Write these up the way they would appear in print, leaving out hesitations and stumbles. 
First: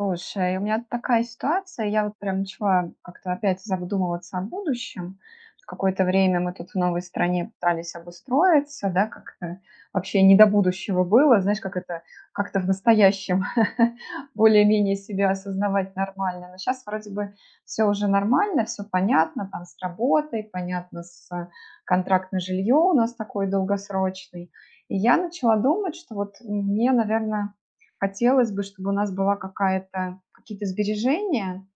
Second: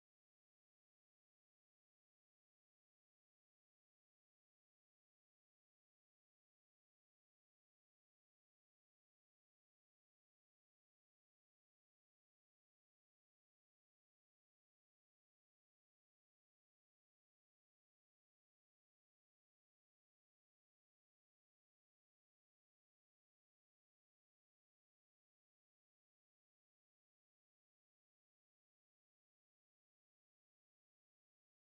Слушай, у меня такая ситуация, я вот прям начала как-то опять задумываться о будущем. Какое-то время мы тут в новой стране пытались обустроиться, да, как-то вообще не до будущего было, знаешь, как это как-то в настоящем более-менее себя осознавать нормально. Но сейчас вроде бы все уже нормально, все понятно, там с работой, понятно с контракт на жилье у нас такой долгосрочный. И я начала думать, что вот мне, наверное, хотелось бы, чтобы у нас была какая-то какие-то сбережения,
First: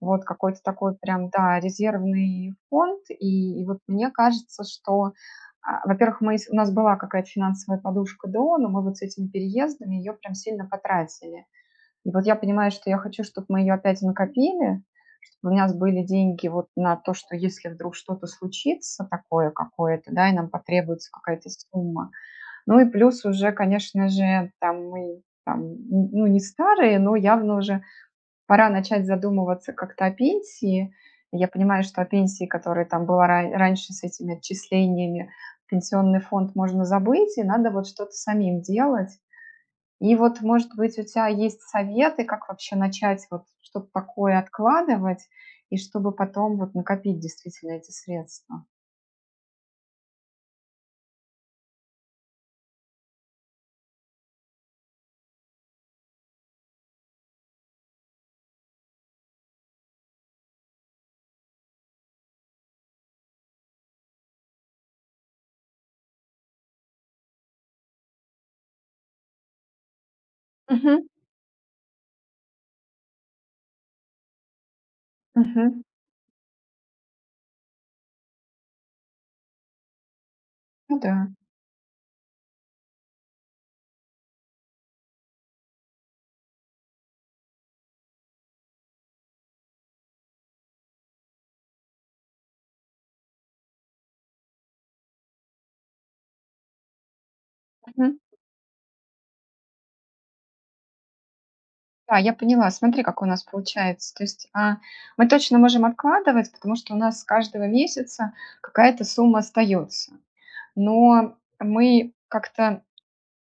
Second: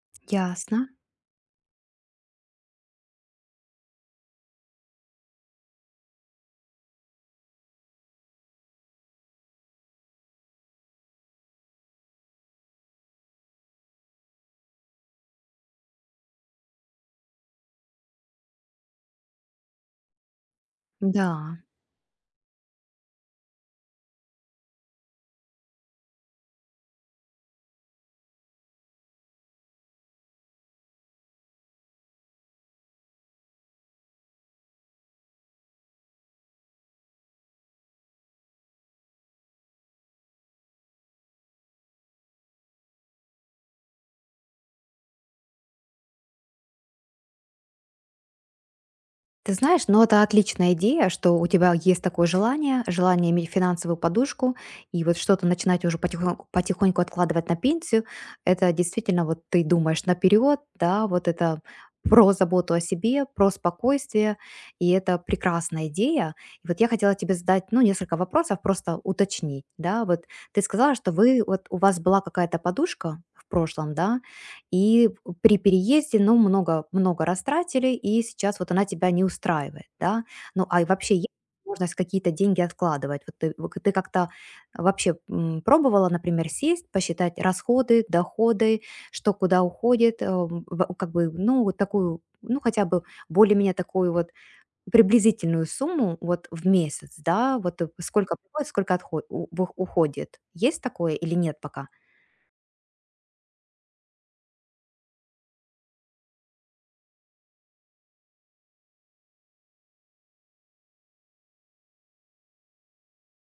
вот какой-то Ясно, такой прям, да, резервный фонд. И вот мне кажется, что, во-первых, у нас была какая-то финансовая подушка до, но мы вот с этими переездами ее прям сильно потратили. И вот я понимаю, что я хочу, чтобы мы ее опять накопили, чтобы у нас были деньги вот на то, что если вдруг что-то случится такое какое-то, да, и нам потребуется какая-то да. сумма, ну и плюс уже, конечно же, там мы там, н ну, не старые, но явно уже пора начать задумываться как-то о пенсии. Я понимаю, что о пенсии, которая там была ра раньше с этими отчислениями в пенсионный фонд, можно забыть, и надо вот что-то самим делать. И вот, может быть, у тебя есть советы, как вообще начать вот что-то такое откладывать, и чтобы потом вот накопить действительно эти средства? Ты знаешь, но это отличная идея, что у тебя есть такое желание, желание иметь финансовую подушку и вот что-то начинать уже потихоньку, потихоньку откладывать на пенсию. Это действительно вот ты думаешь наперед, да, вот это про заботу о себе, про спокойствие, и это прекрасная идея. И вот я хотела тебе задать, ну, несколько вопросов, просто уточнить, да, вот ты сказала, Мгм. что вот у вас была какая-то подушка в прошлом, да, и при Мгм. переезде, ну, много много растратили, и сейчас вот она тебя не устраивает, да. Ну, а и Ну вообще есть да. возможность какие-то деньги откладывать? Вот ты как-то вообще, пробовала, например, сесть, посчитать расходы, доходы, что куда уходит, в как бы, ну, вот такую, ну, хотя бы более-менее такую вот приблизительную сумму вот в месяц, да, вот сколько приходит, сколько отход у вых уходит. Есть такое или нет пока? Да, я поняла. Смотри, как у нас получается. То есть, мы точно можем откладывать, потому что у нас с каждого месяца какая-то сумма остается. Но мы как-то,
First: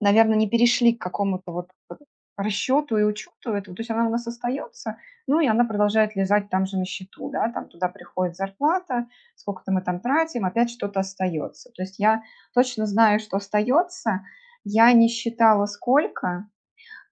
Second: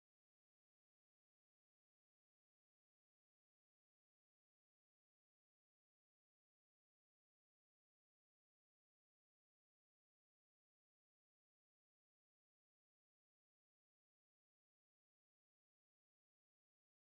наверное, не перешли к какому-то вот э, расчету и учету этого. То есть она у нас остается, ну и она продолжает лежать там же на счету, да, там туда приходит зарплата, сколько-то мы там тратим, опять что-то остается. То есть я точно знаю, что остается. Я не считала, сколько,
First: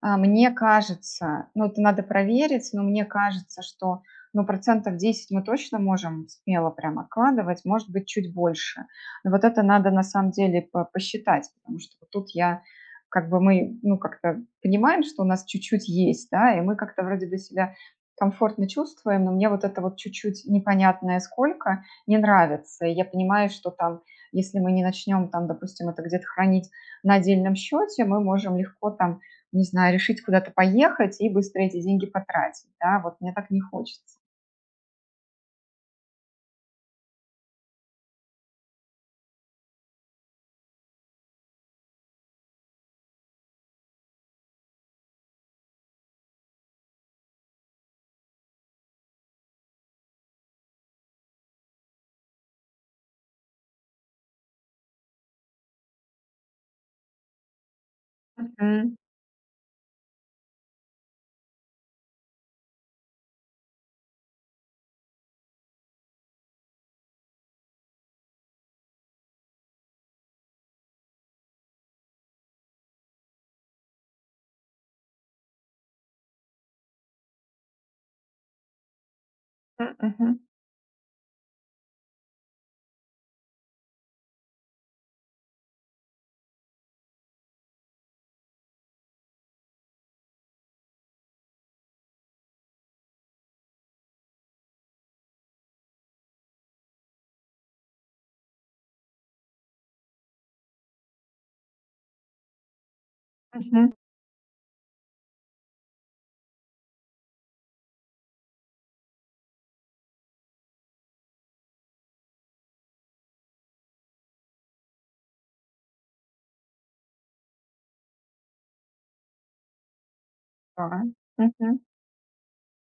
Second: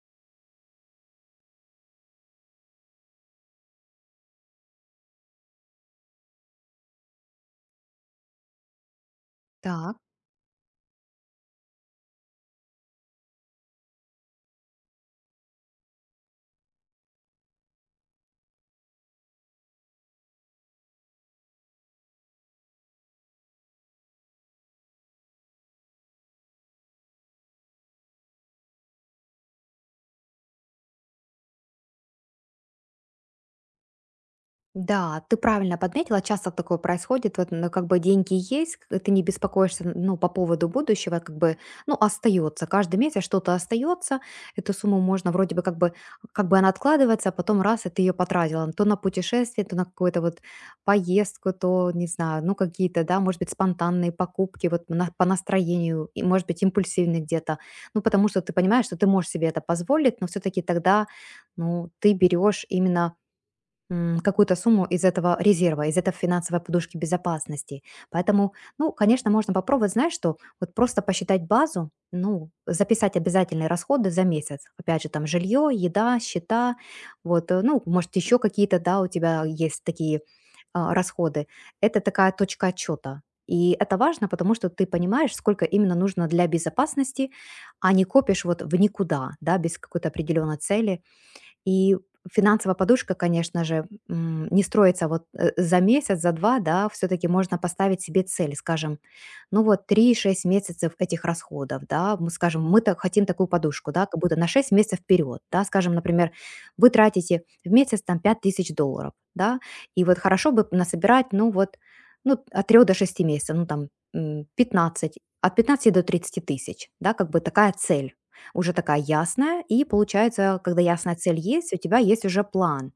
мне кажется, ну, это надо проверить, но мне кажется, что, ну, процентов 10 мы точно можем смело прям откладывать, может быть, чуть больше. Но вот это надо Так. на самом деле посчитать, потому что вот тут я как бы мы, ну, как-то понимаем, что у нас чуть-чуть есть, да, и мы как-то вроде бы себя комфортно чувствуем, но мне вот это вот чуть-чуть непонятное сколько не нравится. И я понимаю, что там, если мы не начнем там, допустим, это где-то хранить на отдельном счете, мы можем легко там не знаю, решить куда-то поехать и быстро эти деньги потратить, да, вот мне так не хочется. Да, ты правильно подметила, часто такое происходит, вот, ну, как бы деньги есть, ты не беспокоишься, ну, по поводу будущего, как бы, ну, остается, каждый месяц что-то остается, эту сумму можно вроде бы как бы, как бы она откладывается, а потом раз, и ты ее потратила, то на путешествие, то на какую-то вот поездку, то, не знаю, ну, какие-то, да, может быть, спонтанные покупки, вот по настроению, и, может быть, импульсивные где-то, ну, потому что ты понимаешь, Мгм. что ты можешь себе это позволить, но все-таки тогда, ну, ты берешь именно какую-то сумму из этого резерва, из этой финансовой подушки безопасности. Поэтому, ну, конечно, можно попробовать, знаешь, что вот просто посчитать базу, ну, записать обязательные расходы за месяц. Опять же, там жилье, еда, счета, вот, ну, может, еще какие-то, да, у тебя есть такие Мгм, расходы. Это такая точка отчета. И это важно, потому что ты понимаешь, сколько именно нужно для безопасности, а не копишь вот в никуда, да, без какой-то определенной цели, и финансовая подушка, конечно же, не строится вот за месяц, за два, да, все-таки можно поставить себе цель, скажем, ну вот три-шесть месяцев этих расходов, да, мы скажем, мы так хотим такую мгм. подушку, да, как будто на 6 месяцев вперед, да, скажем, например, вы тратите в месяц там 5000 долларов, да, и вот хорошо бы насобирать, ну вот, ну, от 3 до шести месяцев, ну там 15, от 15 до 30 тысяч, да, как бы такая цель уже такая ясная, и получается, когда Да. ясная цель есть, у Мгм. тебя есть уже план.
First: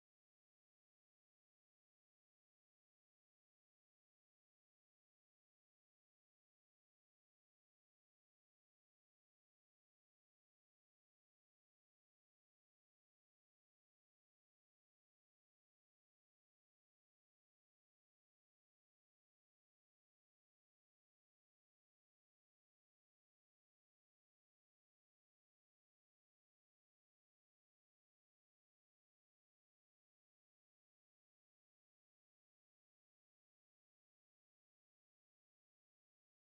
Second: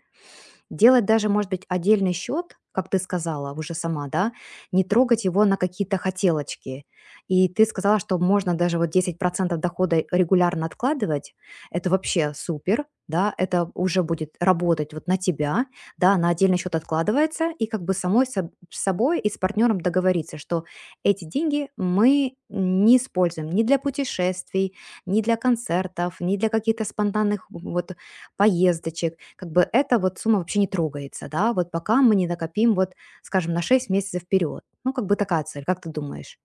Делать даже, может быть, отдельный счет, как ты сказала уже сама, да, не трогать его на какие-то хотелочки. И ты сказала, что можно даже вот 10% дохода регулярно откладывать. Это вообще супер, да, это уже будет работать вот на тебя, да, на отдельный счет откладывается, и как бы самой с собой и с партнером договориться, что эти деньги мы не используем ни для путешествий, ни для концертов, ни для каких-то спонтанных вот поездочек, как бы эта вот сумма вообще не трогается, да, вот пока мы не накопим вот, скажем, на 6 месяцев вперед. Ну, как бы такая цель, как ты думаешь?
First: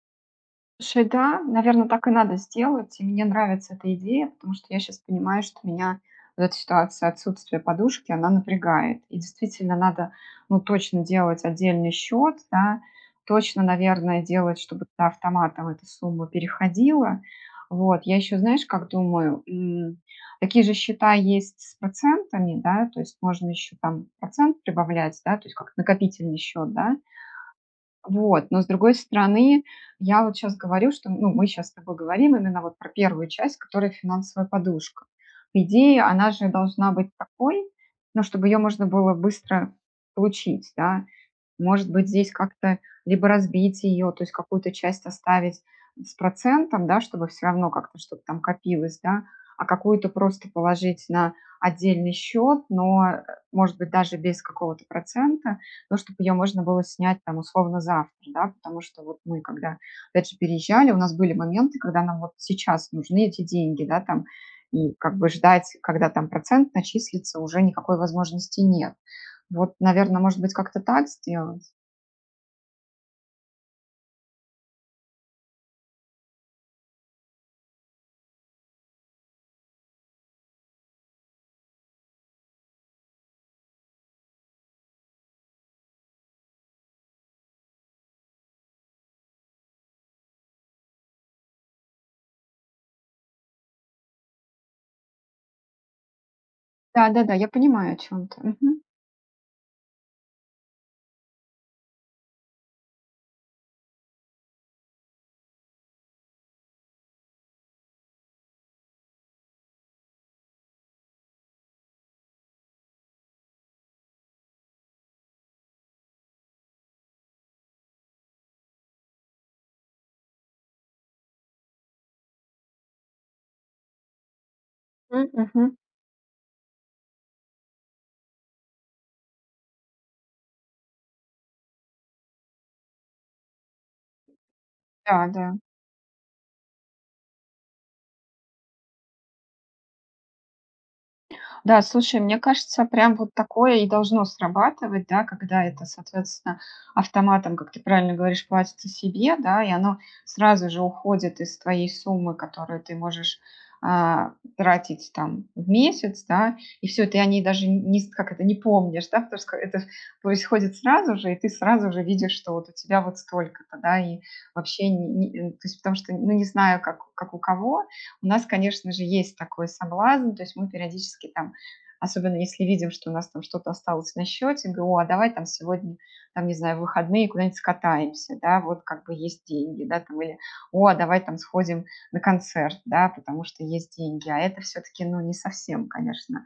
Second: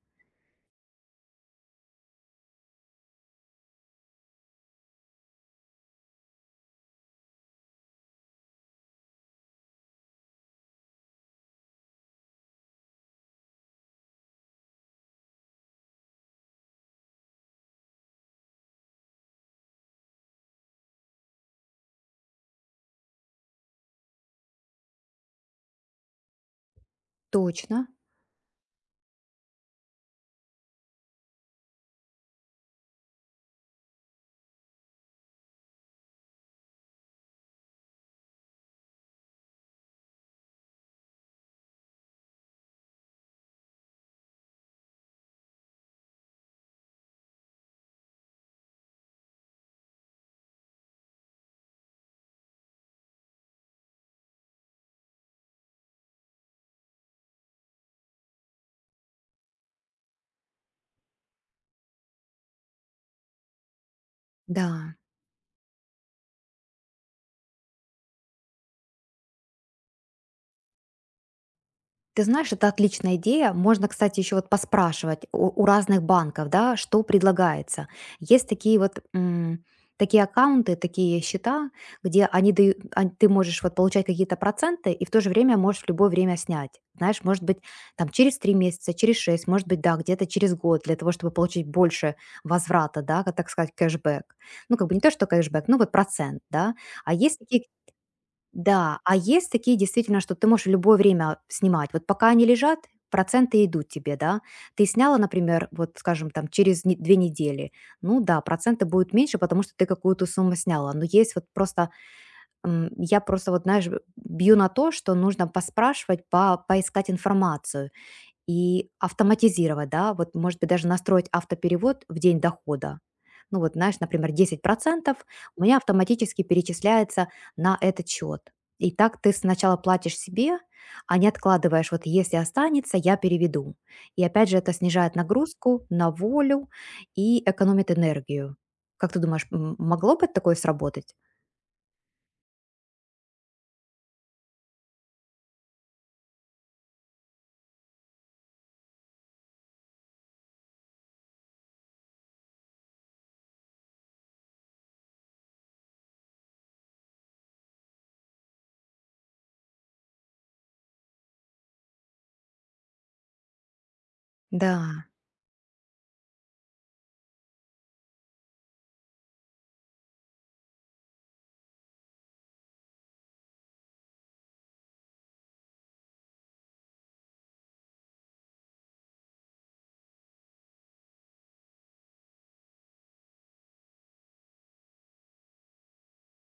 Слушай, да, наверно, так и надо сделать. И мне нравится эта идея, потому что я сейчас понимаю, что меня вот эта ситуация отсутствия подушки, она напрягает. И действительно надо, ну, точно делать отдельный счет, да, точно, наверное, делать, чтобы туда автоматом эта сумма переходила. Вот. Я еще, знаешь, как думаю, такие же счета есть с процентами, да, то есть можно еще там процент прибавлять, да, то есть как накопительный счет, да. Точно. Вот, но с другой стороны, я вот сейчас говорю, что, ну, мы сейчас с тобой говорим именно вот про первую часть, которая финансовая подушка. По идее, она же должна быть такой, ну, чтобы ее можно было быстро получить, да. Может быть, здесь как-то либо разбить ее, то есть какую-то часть оставить с процентом, да, чтобы все равно как-то что-то там копилось, да, а какую-то просто положить на отдельный счет, но, может быть, даже без какого-то процента, то, чтобы ее можно было снять там условно завтра, да, потому что вот мы, когда, опять же, переезжали, у нас были моменты, когда нам вот сейчас нужны эти деньги, да, там, и Да. как бы ждать, когда там процент начислится, уже никакой возможности нет. Вот, наверное, может быть, как-то так сделать? Ты знаешь, это отличная идея. Можно, кстати, еще вот поспрашивать у разных банков, да, что предлагается. Есть такие вот такие аккаунты, такие счета, где они дают, ты можешь вот получать какие-то проценты и в то же время можешь в любое время снять. Знаешь, может быть, там через 3 месяца, через шесть, может быть, да, где-то через год для того, чтобы получить больше возврата, да, как так сказать, кэшбэк. Ну, как бы не то, что кэшбэк, ну вот процент, да. А Да-да-да, есть я такие понимаю, о чем ты. Мгм. да, а есть такие действительно, что ты можешь в любое время снимать. Вот пока они лежат, проценты идут тебе, да. Ты сняла, например, вот, скажем, там через 2 недели. Ну да, проценты будут меньше, потому что ты какую-то сумму сняла. Но есть вот просто, я просто вот, знаешь, бью на то, что нужно поспрашивать, поискать информацию. И автоматизировать, да, вот, может быть, даже настроить автоперевод в день дохода. Ну вот, знаешь, например, 10% у Мгм. меня автоматически перечисляется на этот счет. И так ты сначала платишь себе, а не откладываешь, вот если останется, я переведу. И опять же, это снижает Да, да. нагрузку на волю и экономит энергию. Как ты думаешь, могло бы такое сработать? Да, слушай, мне кажется, прям вот такое и должно срабатывать, да, когда это, соответственно, автоматом, как ты правильно говоришь, платится себе, да, и оно сразу же уходит из твоей суммы, которую ты можешь а, тратить там в месяц, да, и все, ты о ней даже не, как это, не помнишь, да, потому что это происходит сразу же, и ты сразу же видишь, что вот у тебя вот столько-то, да, и вообще, Да. То есть потому что, ну, не знаю, как у кого, у нас, конечно же, есть такой соблазн, то есть мы периодически там особенно если видим, что у нас там что-то осталось на счете, говорю, о, а давай там сегодня, там, не знаю, в выходные куда-нибудь скатаемся, да, вот как бы есть деньги, да, там, или, о, а давай там сходим на концерт, да, потому что есть деньги, а это все-таки, ну, не совсем, конечно,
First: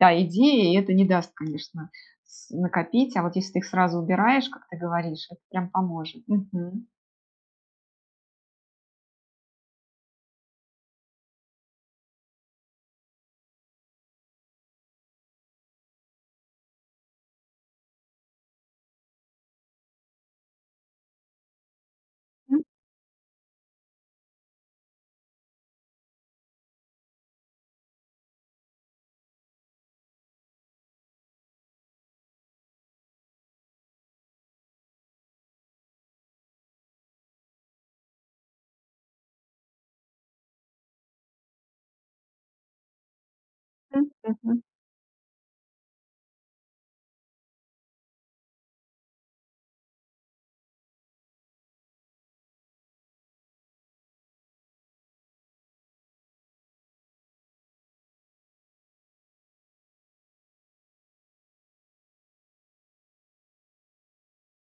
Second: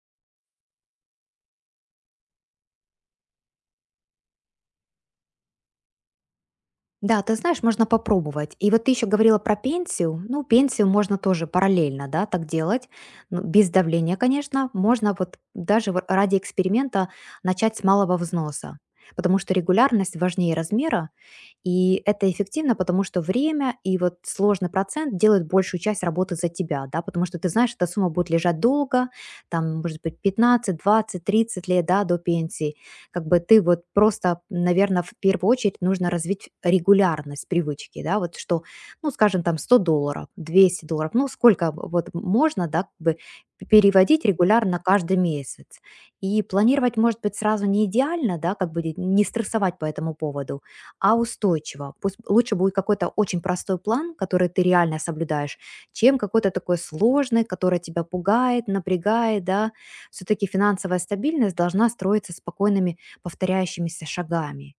да, идея, и это не даст, конечно, накопить, а вот если ты их сразу убираешь, как ты говоришь, это прям поможет. Мгм. Да, ты знаешь, можно попробовать. И вот ты еще говорила про пенсию. Ну, пенсию можно тоже параллельно, да, так делать. Ну, без давления, конечно. Можно вот даже вот ради эксперимента начать с малого взноса. Потому что регулярность важнее размера, и это Мгм. эффективно, потому что время и вот сложный процент делают большую часть работы за тебя, да, потому что ты знаешь, эта сумма будет лежать долго, там, может быть, 15, 20, 30 лет, да, до пенсии, как бы ты вот просто, наверное, в первую очередь нужно развить регулярность привычки, да, вот что, ну, скажем, там 100 долларов, 200 долларов, ну, сколько вот можно, да, как бы переводить Мгм. регулярно каждый месяц. И планировать, может быть, сразу не идеально, да, как бы не стрессовать по этому поводу, а устойчиво. Пусть лучше будет какой-то очень простой план, который ты реально соблюдаешь, чем какой-то такой сложный, который тебя пугает, напрягает, да. Все-таки финансовая стабильность должна строиться спокойными повторяющимися шагами.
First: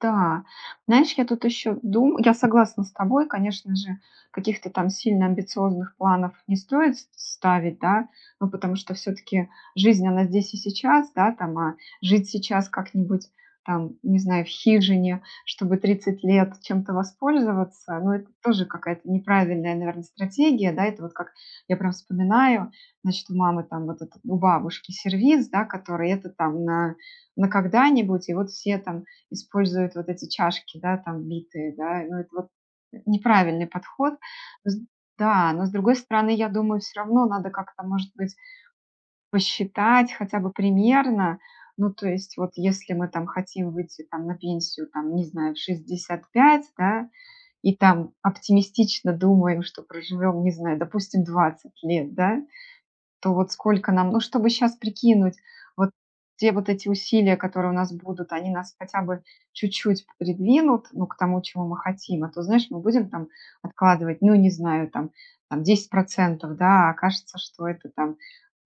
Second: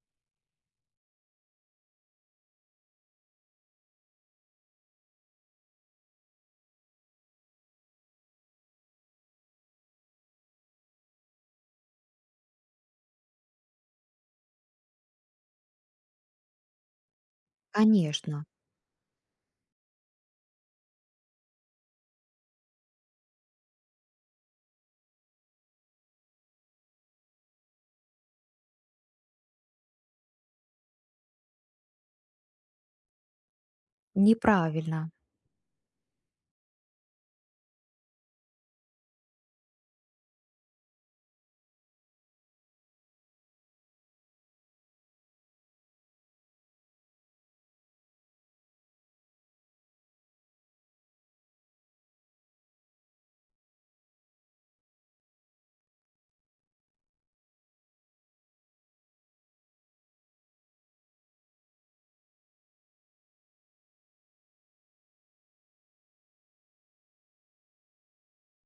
Да, знаешь, я тут еще думаю, я согласна с тобой, конечно же, каких-то там сильно амбициозных планов не стоит с ставить, да, ну, потому что все-таки жизнь, она здесь и сейчас, да, там, а жить сейчас как-нибудь, там, не знаю, в хижине, чтобы 30 лет чем-то воспользоваться, ну, это Конечно, тоже какая-то неправильная, наверное, стратегия, да, это вот как я прям вспоминаю, значит, у мамы там вот этот, у бабушки сервиз, да, который это там на когда-нибудь, и вот все там используют вот эти чашки, да, там битые, да, ну это вот неправильный подход. С- неправильно. Да, но с другой стороны, я думаю, все равно надо как-то, может быть, посчитать хотя бы примерно, ну то есть вот если мы там хотим выйти там на пенсию, там, не знаю, в 65, да, и там оптимистично думаем, что проживем, не знаю, допустим, 20 лет, да, то вот сколько нам, ну, чтобы сейчас прикинуть, вот те вот эти усилия, которые у нас будут, они нас хотя бы чуть-чуть придвинут, ну, к тому, чего мы хотим, а то, знаешь, мы будем там откладывать, ну, не знаю, там, там 10% да, а окажется, что это там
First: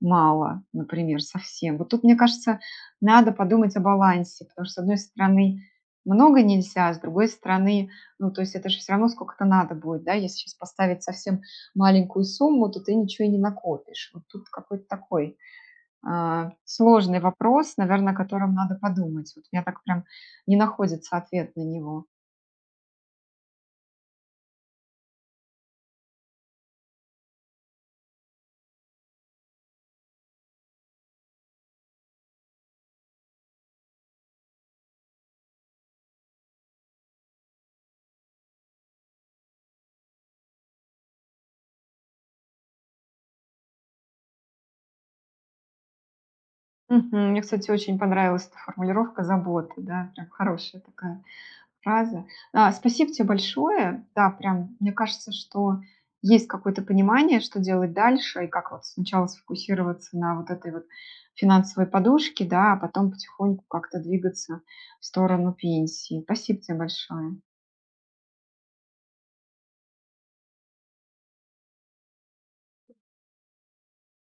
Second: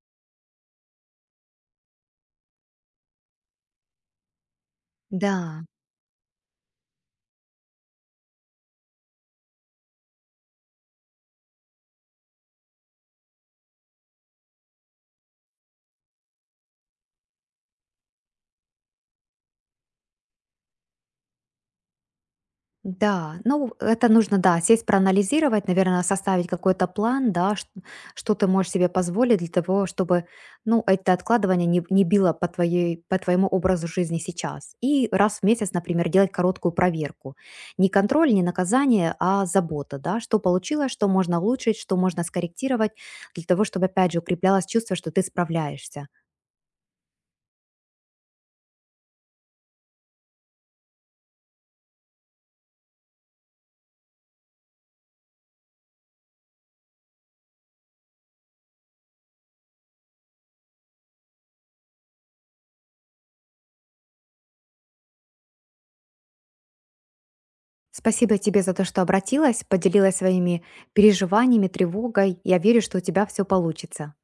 мало, например, совсем. Вот тут, мне кажется, надо подумать о балансе, потому что, с одной стороны, Да, много нельзя, а с другой стороны, ну, то есть это же все равно сколько-то надо будет, да, если сейчас поставить совсем маленькую сумму, то ты ничего и не накопишь. Вот тут какой-то такой сложный вопрос, наверное, о котором надо подумать. Вот у меня так прям не находится ответ на него. да. Ну, это нужно, да, сесть, проанализировать, наверное, составить какой-то план, да, что ты можешь себе позволить для того, чтобы, ну, это откладывание не било по, твоей, по твоему образу жизни сейчас. И раз в месяц, например, делать короткую проверку. Не контроль, не наказание, а забота, да, что получилось, что можно улучшить, что можно скорректировать, для того, чтобы, опять же, укреплялось чувство, что ты справляешься. Мгм. Мне, кстати, очень понравилась эта формулировка заботы, да, прям хорошая такая фраза. А, спасибо тебе большое. Да, прям, мне кажется, что есть какое-то понимание, что делать дальше, и как вот сначала сфокусироваться на вот этой вот финансовой подушке, да, а потом потихоньку как-то двигаться в сторону пенсии. Спасибо тебе большое. Спасибо тебе за то, что обратилась, поделилась своими переживаниями, тревогой. Я верю, что у тебя все получится.